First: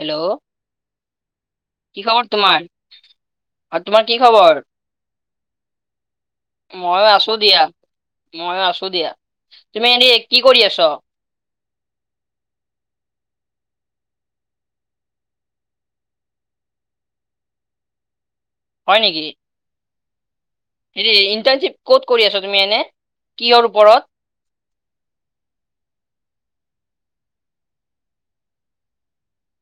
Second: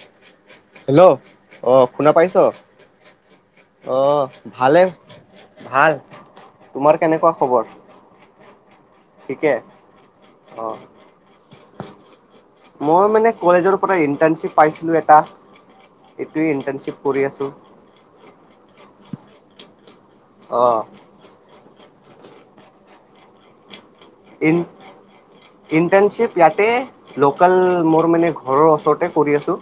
Hello hello, অ' কি শুনা খবৰ পাইছ। তোমাৰ আৰু অ' তোমাৰ কি খবৰ ভালে, ভাল তোমাৰ কেনেকুৱা খবৰ। মই আছো দিয়া, ঠিকে তুমি এনে কি কৰি অ আছ। মই মানে কলেজৰ পৰা ইণ্টাৰ্ণশ্বিপ পাইছিলো এটা, এইটোৱে ইণ্টাৰ্ণশ্বিপ কৰি আছোঁ। হয় নেকি? অহ'। হেৰি ইণ্টাৰ্ণশ্বিপ ক'ত কৰি আছ তুমি এনে, কিহৰ ওপৰত। ইন ইণ্টাৰ্ণশ্বিপ ইয়াতে, লোকেল মোৰ মানে ঘৰৰ ওচৰতে কৰি আছোঁ।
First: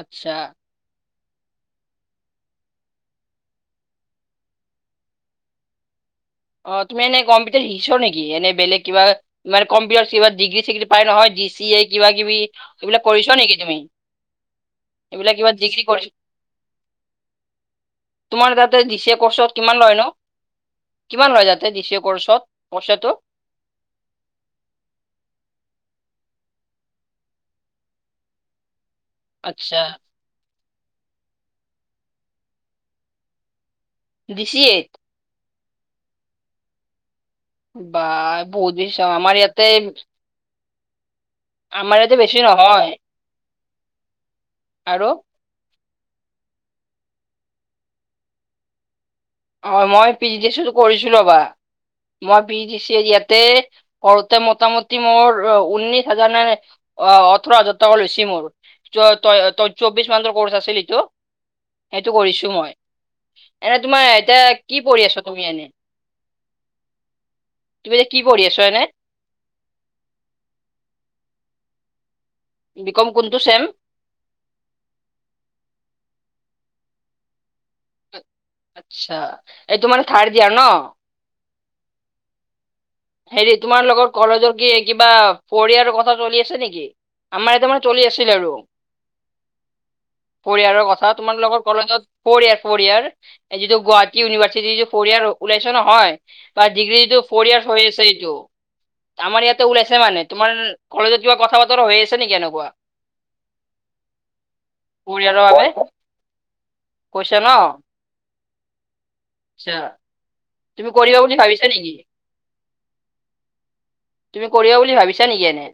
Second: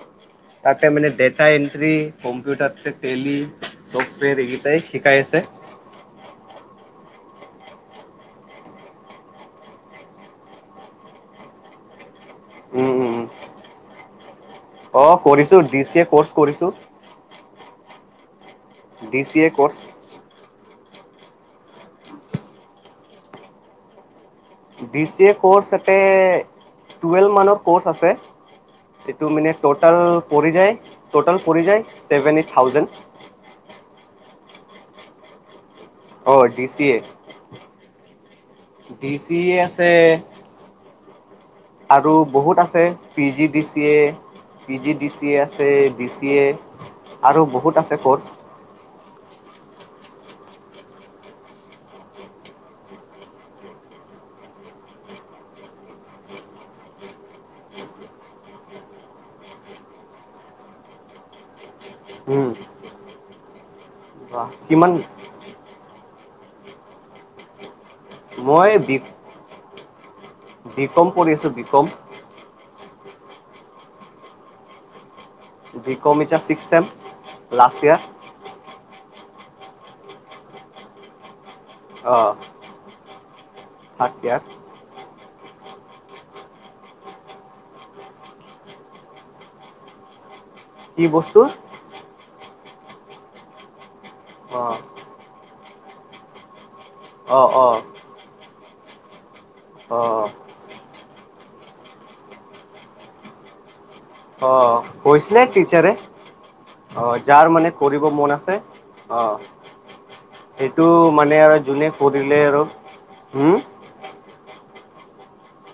আচ্ছা। তাতে মানে ডেটা এণ্ট্ৰি, কম্পিউটাৰ টে-টেলি, ছফ্টৱেৰ এইকেইটাই শিকাই আছে। অ' তুমি এনে কম্পিউটাৰ শিকিছ নেকি, এনে বেলেগ কিবা মানে কম্পিউটাৰ কিবা ডিগ্ৰী চিগ্ৰী পাই নহয় ডি চি এ কিবা কিবি উম এইবিলাক উম উম কৰিছ নেকি তুমি? অ', এইবিলাক কিবা কৰিছো ডিগ্ৰী ডি চি এ কৰিছ ক'ৰ্চ কৰিছোঁ। তোমাৰ তাতে ডিচি এ ডি চি কৰ্চত ক'ৰ্চ কিমান লয় নো? কিমান লয় যাতে ডিচি এ কৰ্চত পইচাটো? ডি চি এ ক'ৰ্চ তাতে টুৱেলভ মানৰ কৰ্চ আছে। এইটো মানে আচ্ছা টোটাল পৰি যায় টোটাল পৰি যায় ছেভেনটি থাউজেণ্ড। D C A. অ', ডি চি এ। বা বহুত বেছি ডি চোন আমাৰ চি এ ইয়াতে আছে আমাৰ আৰু ইয়াতে বেছি বহুত আছে নহয় P G D C A, P G আৰু ডি চি এ আছ এ বি চি এ আৰু বহুত আছে ক'ৰ্চ। অ', মই পি জি ডিচ ৰ টো কৰিছিলোঁ এবাৰ। মই পি জি ডি চি‌ ইয়াতে কৰোঁতে মোটামুটি মোৰ ঊনৈশ হাজাৰ মান অ', ওঠৰ হাজাৰ টকা লৈছ মোৰ ত' তই ত চৌবিশ মানহৰ ক'ৰ্চ আছিল এইটো। সেইটো কৰিছো মই এনে তোমাৰ এতিয়া কি কিমান পঢ়ি আছ তুমি এনে? তুমি এতিয়া‌ কি পঢ়ি আছ মই এনে? বি বি ক'ম কৰি আছোঁ, বি ক'ম। বি ক'ম কোনটো চেম? বি ক'ম এতিয়া ছিক্স চেম লাষ্ট ইয়াৰ। আচ্ছা, এইটো মানে থাৰ্ড ইয়াৰ ন'? অ'। হেৰি তোমাৰ লগত কলেজৰ কি কিবা ফ'ৰ ইয়াৰ কথা চলি আছে নেকি? আমাৰ ইয়াতে মানে চলি আছিল আৰু। ফ'ৰ ইয়াৰৰ কি কথা, বস্তু তোমালোকৰ কলেজত ফ'ৰ ইয়াৰ ফ'ৰ ইয়াৰ যিটো গুৱাহাটী ইউনিভাৰ্চিটি অঁ যিটো ফ'ৰ ইয়াৰ ওলাইছে নহয় বা ডিগ্ৰীটো অঁ ফ'ৰ ইয়াৰ্চ অঁ হৈ আছে এইটো। আমাৰ ইয়াতে ওলাইছে মানে, অঁ তোমাৰ কলেজত কিবা কথা-বতৰা হৈ আছে নেকি এনেকুৱা? অ', ফ'ৰ কৈছিলে ইয়াৰৰ বাবে টিচাৰে। অ', কৈছা ন যাৰ মানে পঢ়িব মন আছে। অ', আচ্ছা সেইটো তুমি কৰিবা বুলি মানে আৰু ভাবিছা নেকি যোনে কৰিলে আৰু উম। তুমি কৰিবা বুলি ভাবিছা নেকি এনে?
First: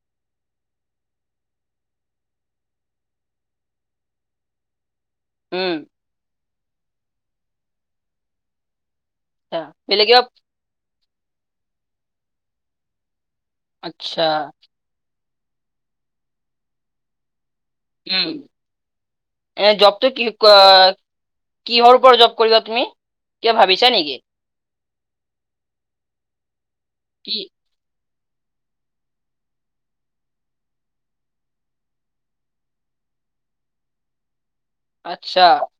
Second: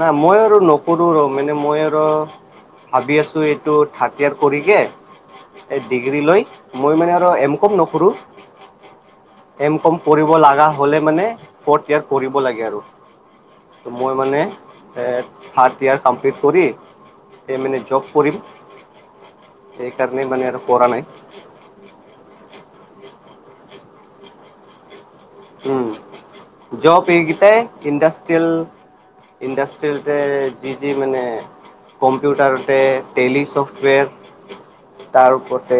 নাই মই আৰু নকৰোঁ ৰ' মানে মই আৰু ভাবি আছোঁ এইটো থাৰ্ড ইয়াৰ কৰি উম কে এই ডিগ্ৰী লৈ মই মানে আৰু এম কম নোকৰোঁ। আচ্ছা এম কম বেলেগ কিবা পঢ়িব লগা হ'লে মানে ফ'ৰ্থ ইয়াৰ পঢ়িব লাগে আৰু। ত' মই আচ্ছা মানে এ থাৰ্ড ইয়াৰ কমপ্লিট কৰি [unintelligible] জব উম কৰিম এ জবটো কি সেইকাৰণে মানে ক- আৰু কৰা নাই। কিহৰ ওপৰত জব কৰিবা তুমি? কিবা ভাবিছা নেকি? উম, জব কি এইকেইটাই ইণ্ডাষ্ট্ৰিয়েল ইণ্ডাষ্ট্ৰিৰ যে যি যি মানে কম্পিউটাৰতে টেলি চফ্টৱেৰ তাৰ আচ্ছা ওপৰতে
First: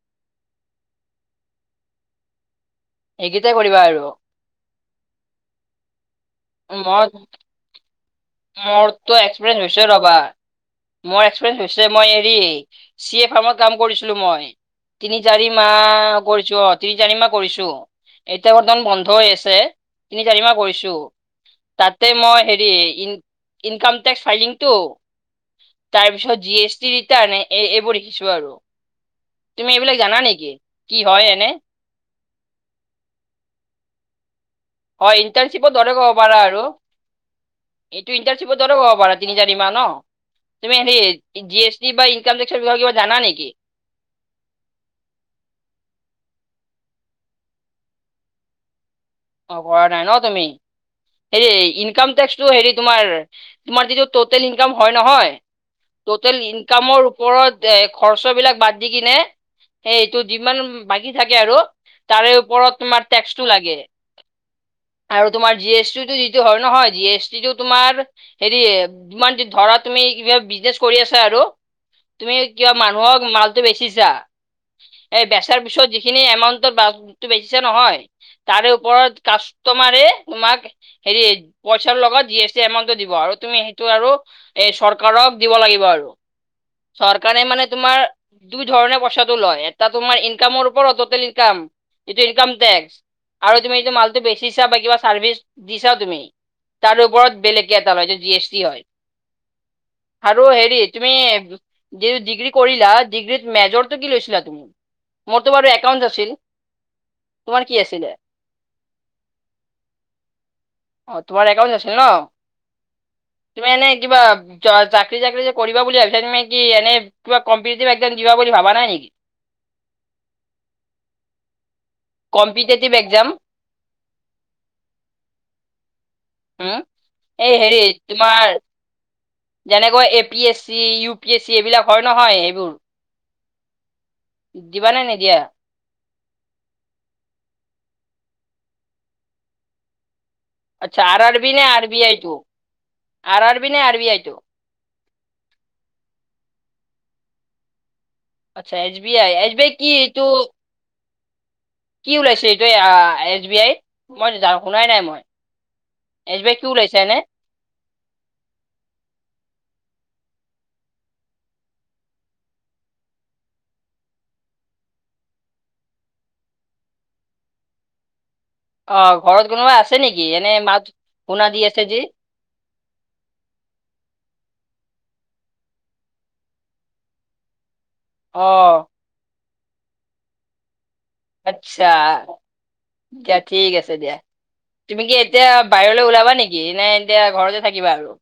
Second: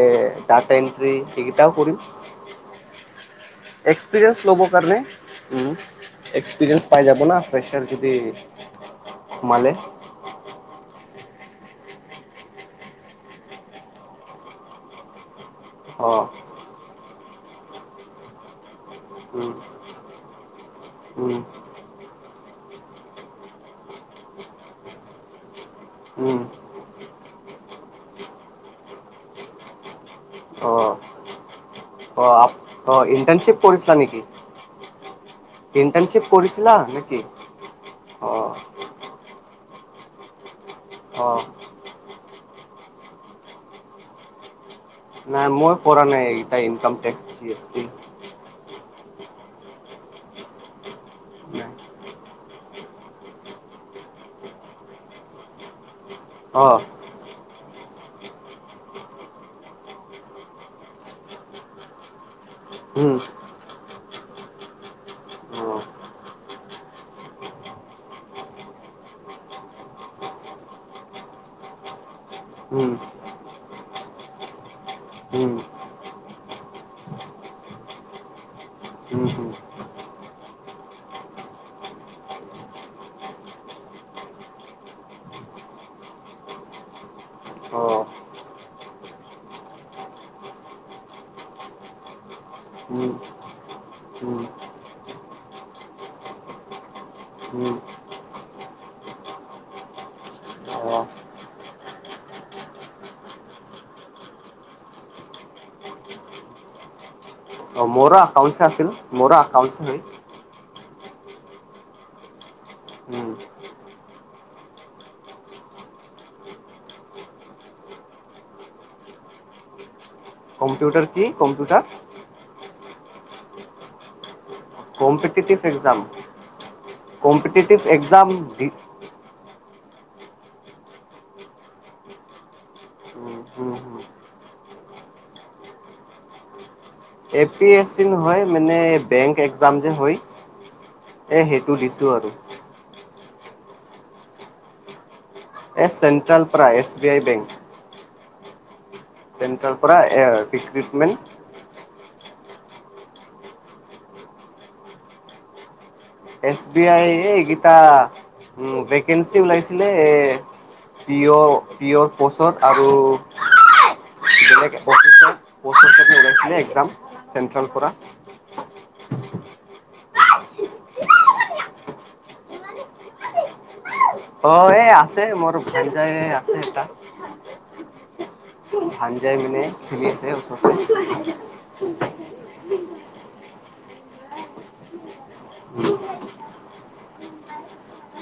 ডাটা এন্ট্ৰি সেইকেইটাও কৰিম। এইকেইটাই কৰিবা আৰু। [unintelligible] ল'ব কাৰণে, উম, এক্সপিৰিয়েঞ্চ পায় মই যাব না বাই চান্স যদি মোৰতো এক্সপিৰিয়েঞ্চ সোমালে হৈছে ৰ'বা। মোৰ এক্সপিৰিয়েন্ঞ্চ হৈছে, মই হেৰি চি এ ফাৰ্মত কাম কৰিছিলো মই। তিনি চাৰি অ মাহ কৰিছোঁ, অ' তিনি চাৰি মাহ কৰিছোঁ। এতিয়া বৰ্তমান বন্ধ হৈ উম আছে, তিনি চাৰি মাহ কৰিছোঁ। উম। তাতে মই হেৰি ইন-ইনকাম টেক্স ফাইলিংতটো তাৰ পিছত উম জি এছ টি ৰিটাৰ্ণ এ-এইবোৰ লিখিছোঁ আৰু। তুমি এইবিলাক জানা নেকি, অ কি হয় এনে? অ', আপ অ', ইণ্টাৰ্নচিপ কৰিছিলা নেকি? হয় ইণ্টাৰ্ণশ্বিপৰ দৰে ক'ব ইণ্টাৰ্ণশ্বিপ পাৰা আৰু। কৰিছিলা নেকি এইটো অ ইণ্টাৰশ্বিপৰ দৰে ক'ব পাৰা। তিনি চাৰিমাহ ন', তুমি অ হেৰি জি এছ টি বা ইনকাম টেক্সৰ বিষয় কিবা জানা নেকি? নাই মই কৰা নাই income tax, G S T. অ' কৰা নাই ন' তুমি? হেৰি নাই ইনকাম টেক্সটো হেৰি তোমাৰ, তোমাৰ যিটো ট'টেল ইনকাম হয় নহয় টুটেল অ ইনকামৰ ওপৰত এ, খৰচবিলাক বাদ দি কিনে সেই এইটো যিমান বাকী থাকে আৰু তাৰে ওপৰত তোমাৰ টেক্সটো লাগে। আৰু তোমাৰ জি এছ টিটো যিটো হয় নহয়, জি এছ টিটো তোমাৰ হেৰি ইমান ধৰা তুমি কিবা বিজনেচ কৰি আছা আৰু তুমি কিবা মানুহক মালটো বেচিছা এই বেচাৰ পিছত যিখিনি এমাউণ্টত বাটো বেচিছা নহয় তাৰে ওপৰত কাষ্টমাৰে তোমাক হেৰি পইচাৰ লগত জি এছ টি এমাউণ্টটো দিব আৰু তুমি সেইটো আৰু এই চৰকাৰক দিব লাগিব আৰু, চৰকাৰে মানে তোমাৰ দুই ধৰণে পইচাটো লয়, এটা তোমাৰ ইনকামৰ ওৰত ট'টেল ইনকাম এইটো ইনকাম টেক্স। আৰু তুমি যিটো মালটো বেচিছা বা কিবা চাৰ্ভিচ দিছা তুমি তাৰ ওপৰত বেলেগকে এটা লয়, টো জি এছ টি হয়। আৰু হেৰি তুমি যি ডিগ্ৰি কৰিলা ডিগ্ৰিত মেজৰটো কি লৈছিলা তুমি? মোৰতো বাৰু একাউণ্টছ আছিল। তোমাৰ কি আছিলে? মোৰো আকাউঞ্চ আছিল, মোৰো আকাউঞ্চ হয়। অ'তোমাৰ একাউণ্টছ আছিল ন' তুমি এনে কিবা চ-চাকৰি চাকৰি যে কৰিবা বুলি ভাবিছা তুমি কি এনে কিবা কম্পেটেটিভ এক্সাম দিবা বুলি ভাবা নাই নেকি? কম্পিউটাৰ কি, computer? Competitive exam. Competitive exam, উম, এই কম্পিটেটিভ হেৰি এক্সাম তোমাৰ দি যেনেকৈ A P S C, U P S C এইবিলাক হয় নহয় এইবোৰ। [unintelligible] দিবা নে নিদিয়া? এ পি এছ চি নহয় মানে বেংক এক্সাম যে হয় আচ্ছা, আৰ আৰ এ বি নে সেইটো আৰ বি দিছোঁ আৰু আইটো? আৰ আৰ বি নে আৰ বি আইটো? এ, চেন্ট্ৰাল প্ৰা, এছ বি আই বেংক। আচ্ছা S B I, S B I central কি পৰা এইটো ৰিক্ৰুটমেণ্ট কি ওলাইছে এইটো আ, এছ বি আইত মই শুনাই নাই মই। এছ বি আই, এ, এইকেইটা উ, ভেকেঞ্চি ওলাইছিলে পিয়, পিয়ৰ পষ্টত আৰু বেলেগ অফিচত [unintelligible] ওলাইছিলে এক্সাম চেণ্ট্ৰেল পৰা। অঁ ঘৰত কোনোবা আছে নেকি? এনে মাত শুনা দি আছে যে। অ এই আছে, মোৰ ভানজায়ে আছে এটা। অ। ভানজাই মানে খেলি আছে ওচৰতে। আচ্ছা, দিয়া ঠিক আছে দিয়া। তুমি কি এতিয়া বাহিৰলৈ ওলাবা নেকি? নে এতিয়া ঘৰতে থাকিবা আৰু।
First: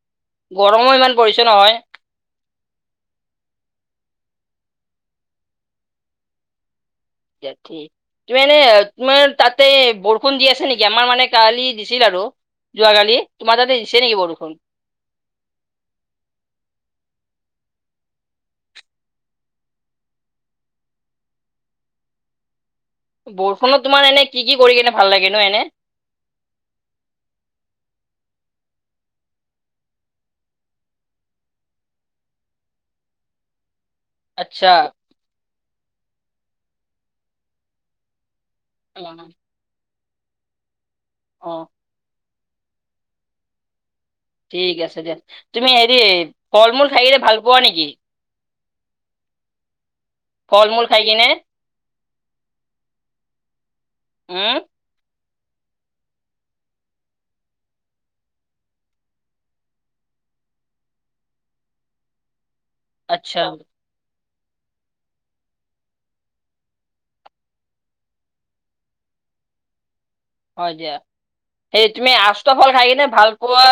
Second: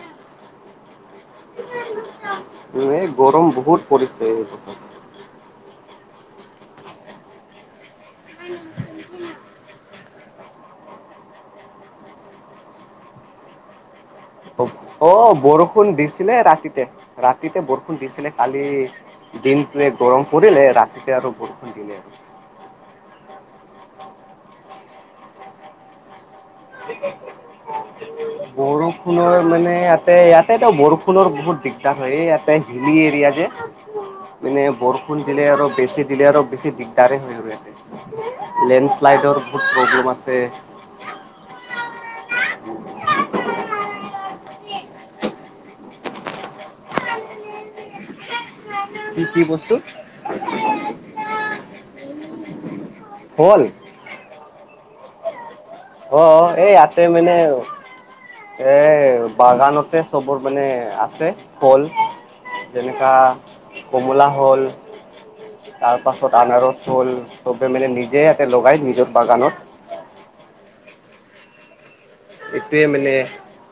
গৰমো ইমানো পৰিছে নহয়। এহ গৰম বহুত পৰিছে এই বছৰত। [inaudible] তুমি এনে তোমাৰ তাতে বৰষুণ দি আছে নেকি? আমাৰ মানে কালি দিছিল আৰু যোৱাকালি, তোমাৰ তাতে দিছে নেকি বৰষুণ? অ বৰষুণ দিছিলে ৰাতিতে, ৰাতিতে বৰষুণ দিছিলে কালি দিনটোৱে গৰম পৰিলে, ৰাতিতে আৰু বৰষুণ দিলে। বৰষুণত তোমাৰ এনেই কি কি কৰি কেনে ভাল লাগে ন এনেই। [inaudible] বৰষুণৰ মানে ইয়াতে ইয়াতেতো বৰষুণৰ বহুত দিগদাৰ হয়, এই ইয়াতে হিলি এৰিয়া যে। মানে আচ্ছা বৰষুণ দিলে আৰু বেছি দিলে আৰু বেছি দিগদাৰে হয় আৰু ইয়াতে। লেণ্ড অ শ্লাইডৰ বহুত প্ৰব্লেম আছে। অঁ। ঠিক আছে দিয়া, তুমি হেৰি ফল মূল খাইকিনে ভাল পোৱা নেকি? কি কি বস্তু? ফল মূল খাই কিনে। ফল। উম। অঁ, এই ইয়াতে মানে এ বাগানতে চবৰ মানে আছে ফল। যেনেকা আচ্ছা কমলা হ'ল। তাৰ পাছত আনাৰস ফল চবে মানে নিজে ইয়াতে লগাই নিজৰ বাগানত। হয় দিয়া, সেই তুমি আষ্ট ফল এইটোৱে খাই কিনে মানে ভাল পো ৱা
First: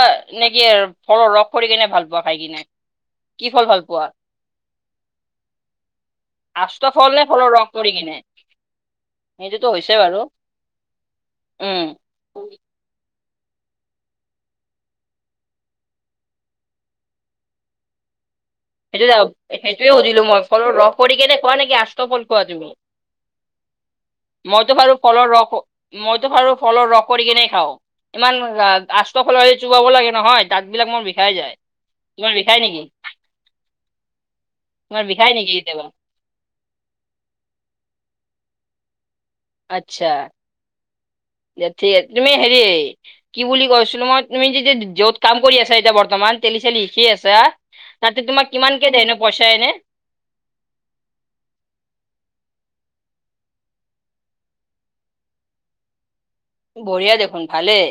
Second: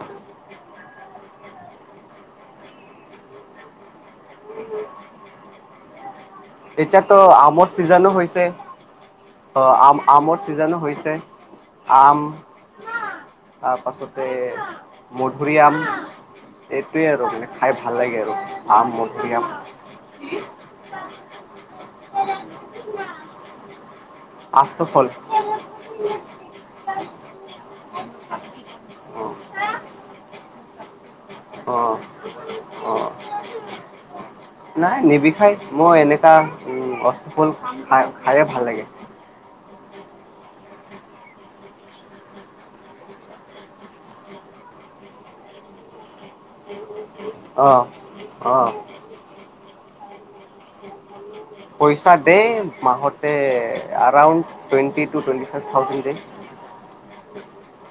নে, কি ফলৰ ৰস কৰি কিনে ভাল পোৱা খাই কিনে। কি ফল ভাল পোৱা? আষ্ট ফল এতিয়াতো নে ফলৰ আমৰ ৰস কৰি চিজনো কিনে? হৈছে, অ সেইটোতো হৈছে আম বাৰু আমৰ চিজানো হৈছে, উম। আম তাৰপাছতে, মধুৰীআম। এইটোয়ে আৰু মানে খাই ভাল লাগে আৰু। আম সেইটোৱেতো, মধুৰি আম সেইটোৱে সুধিলো মই। ফলৰ ৰস কৰি কেনে খোৱা নেকি, আষ্ট ফল খোৱা তুমি? মইতো আচটো বাৰু ফল ফলৰ ৰস, মইতো বাৰু ফল ৰস কৰি কিনে খাওঁ, ইমান অ আষ্ট ফলৰ চোবাব লাগে নহয়। দাঁত বিলাক মোৰ বিষাই যায়, অ তোমাৰ বিষাই নেকি? অ নাই তোমাৰ বিষাই নিবিষাই, নেকি কেতিয়াবা? মই এনেকা আষ্ট ফল খাই খাইয়ে ভাল লাগে। আচ্ছা, দিয়া ঠিক তুমি হেৰি কি বুলি কৈছিলোঁ মই, তুমি এতিয়া য'ত কাম কৰি আছা এতিয়া বৰ্তমান তেলি চেলি শিকি আ ছা, অ তাতে তোমাক অ কিমান কে দিয়ে এনে পইচা এনেই? পইচা দে মাহতে around twenty two twenty five thousand দে। বঢ়িয়া দেখোন, ভালেই।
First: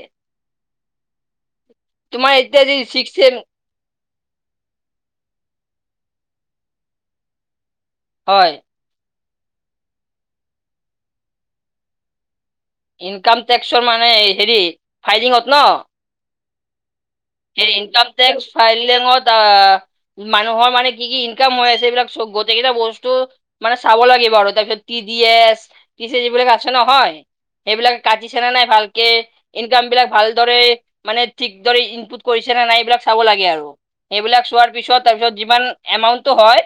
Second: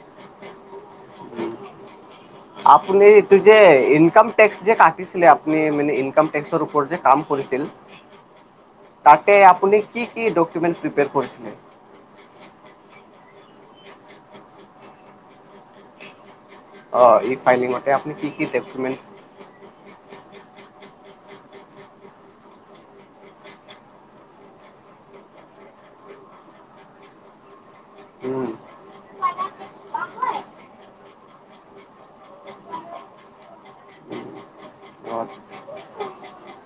তোমাৰ এতিয়া যি আপুনি ছিক্স চেম এইটো যে ইনকম টেক্স যে কাটিছিলে আপুনি মানে ইনকাম টেক্সৰ ওপৰত যে কাম কৰিছিল। হয়। তাতে আপুনি কি কি ডকুমেণ্টৰ প্ৰিপেৰ কৰিছিলে? ইনকাম টেক্সৰ মানে হেৰি ফাইৰিংত ন? অহ, সি ইনকম টেক্স ফাইললেংত আহ, মানুহৰ মানে কি কি ইনকাম হৈ আছে, এইবিলাক চ' গোটেইকেইটা বস্তু মানে চাব লাগিব বাৰু তাৰপিছত টি ডি এছ, টি [unintelligible] এইবিলাক আছে নহয়? সেইবিলাক উম, কাটিছেনে নাই ভালকে? ইনকামবিলাক ভালদৰে মানে ঠিক দৰে ইনপুট কৰিছেনে নাই এইবিলাক চাব লাগে আৰু। সেইবিলাক চোৱাৰ পিছত অ' তাৰপিছত যিমান এমাউন্টটো হয়?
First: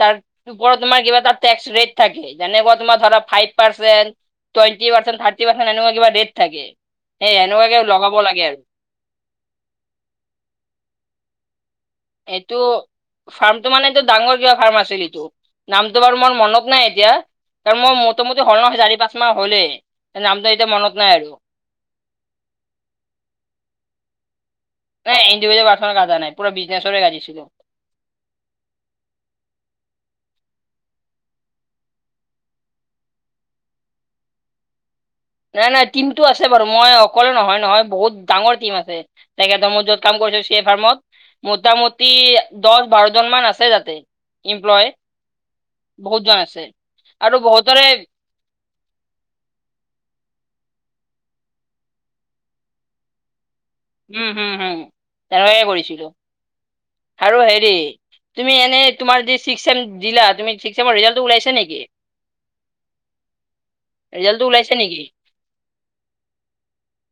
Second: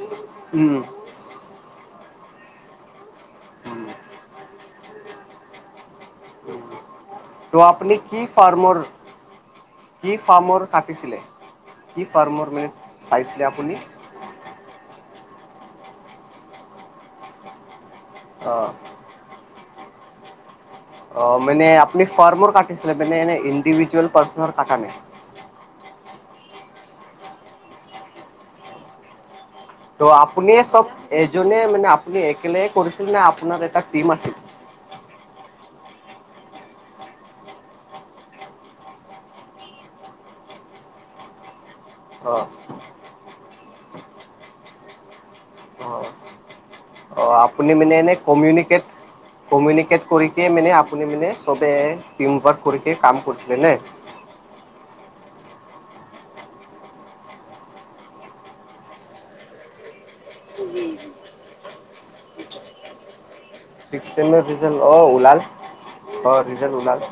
তাৰ উম, ওপৰত তোমাৰ কিবা এটা ৰেট থাকে! যেনেকুৱা তোমাৰ ধৰা ফাইভ উম। Percent twenty percent thirty percent এনেকুৱা কিবা ৰেট থাকে! সেই এনেকুৱা কিবা লগাব লাগে আৰু। ই ফাৰ্মৰ কাটিছিলে! ই এইটো ফাৰ্মৰ মানে চাইছিলে ফাৰ্মটো আপুনি? মানে এইটো ডাঙৰ কিবা ফাৰ্মাচি কিন্তু নামটো বাৰু মোৰ মনত নাই এতিয়া। কাৰণ মোৰ অ'। [unintelligible] পাঁচ মাহ হ'লেই, নামটো এতিয়া মনত নাই আৰু অহ' মানে আপুনি ফাৰ্মৰ কাটিছিলে মানে এ ইণ্ডিভিজুৱেল পাৰ্চ কটা নায়। নাই ইণ্ডিভিজুৱেল পাৰ্চৰ কাটা নাই, পুৰা বিষ্ণেচৰে কাটিয়ে। ত' আপুনিয়ে চব এজনে মানে আপুনি একেলগে কৰিছিলনে আপোনাৰ এটা টিম আছিল? নাই নাই টিমতটো আছে বাৰু। মই অকলে নহয় নহয় বহুত ডাঙৰ টিম আছে। তাকেটো মোৰ য'ত কাম কৰিছোঁ ষ্টেফাৰ্মত মতামত মতামতি অ', দহ বাৰজন মান আছে তাতে, এমপ্লয়, বহুতজন আছে। অহ, আৰু আপুনি বহুতৰে মানে এনেই কমিউনিকেট কমিউনিকেট কৰি মানে আপুনি মানে চবে টিম ৱৰ্ক কৰি কাম কৰিছিলেনে? উম', হম', হয়। তেনেকে কৰিছিলোঁ। আৰু হেৰি। তুমি এনেই তোমাৰ যি ছিক্স চেম দিলা। তুমি ছিক্স চেমৰ ৰিজাল্টো ওলাইছে নেকি? ছিক্স ৰিজাল্টটো ওলাইছে চেমৰ নেকি? অহ ওলাল, ৰিজাল ওলাল।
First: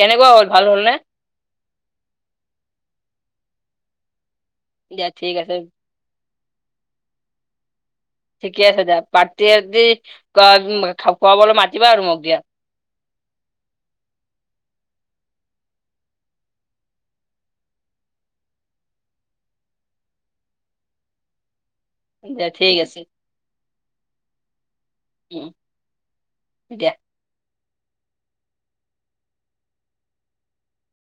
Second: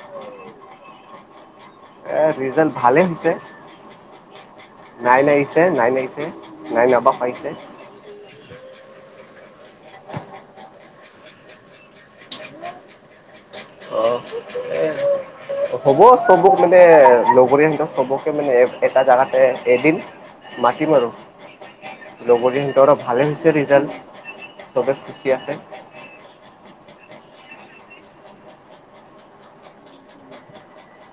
কেনেকুৱা হ'ল! ভাল হ'লনে? এ ৰিজাল্ট ভালে হৈছে! দিয়া নাইন ঠিক আছে আহিছে, নাইন আহিছে। নাইন এইবাৰ পাইছেঁ। ঠিকে আছে দিয়া। বাৰ্টদে-চাৰ্টদে [unintelligible] খোৱাবলে মাতিবা আৰু মোক দিয়া। অহ', এ অহ, হ'ব চবক মানে লগৰিহেঁতক চবকে মানে এটা জাগাতে দে দিম। মাতিম আৰু দিয়া লগৰীয়া ঠিক হাঁতৰ আছে ভালে হৈছে ৰিজাল্ট। চবে উম, আছে দিয়া।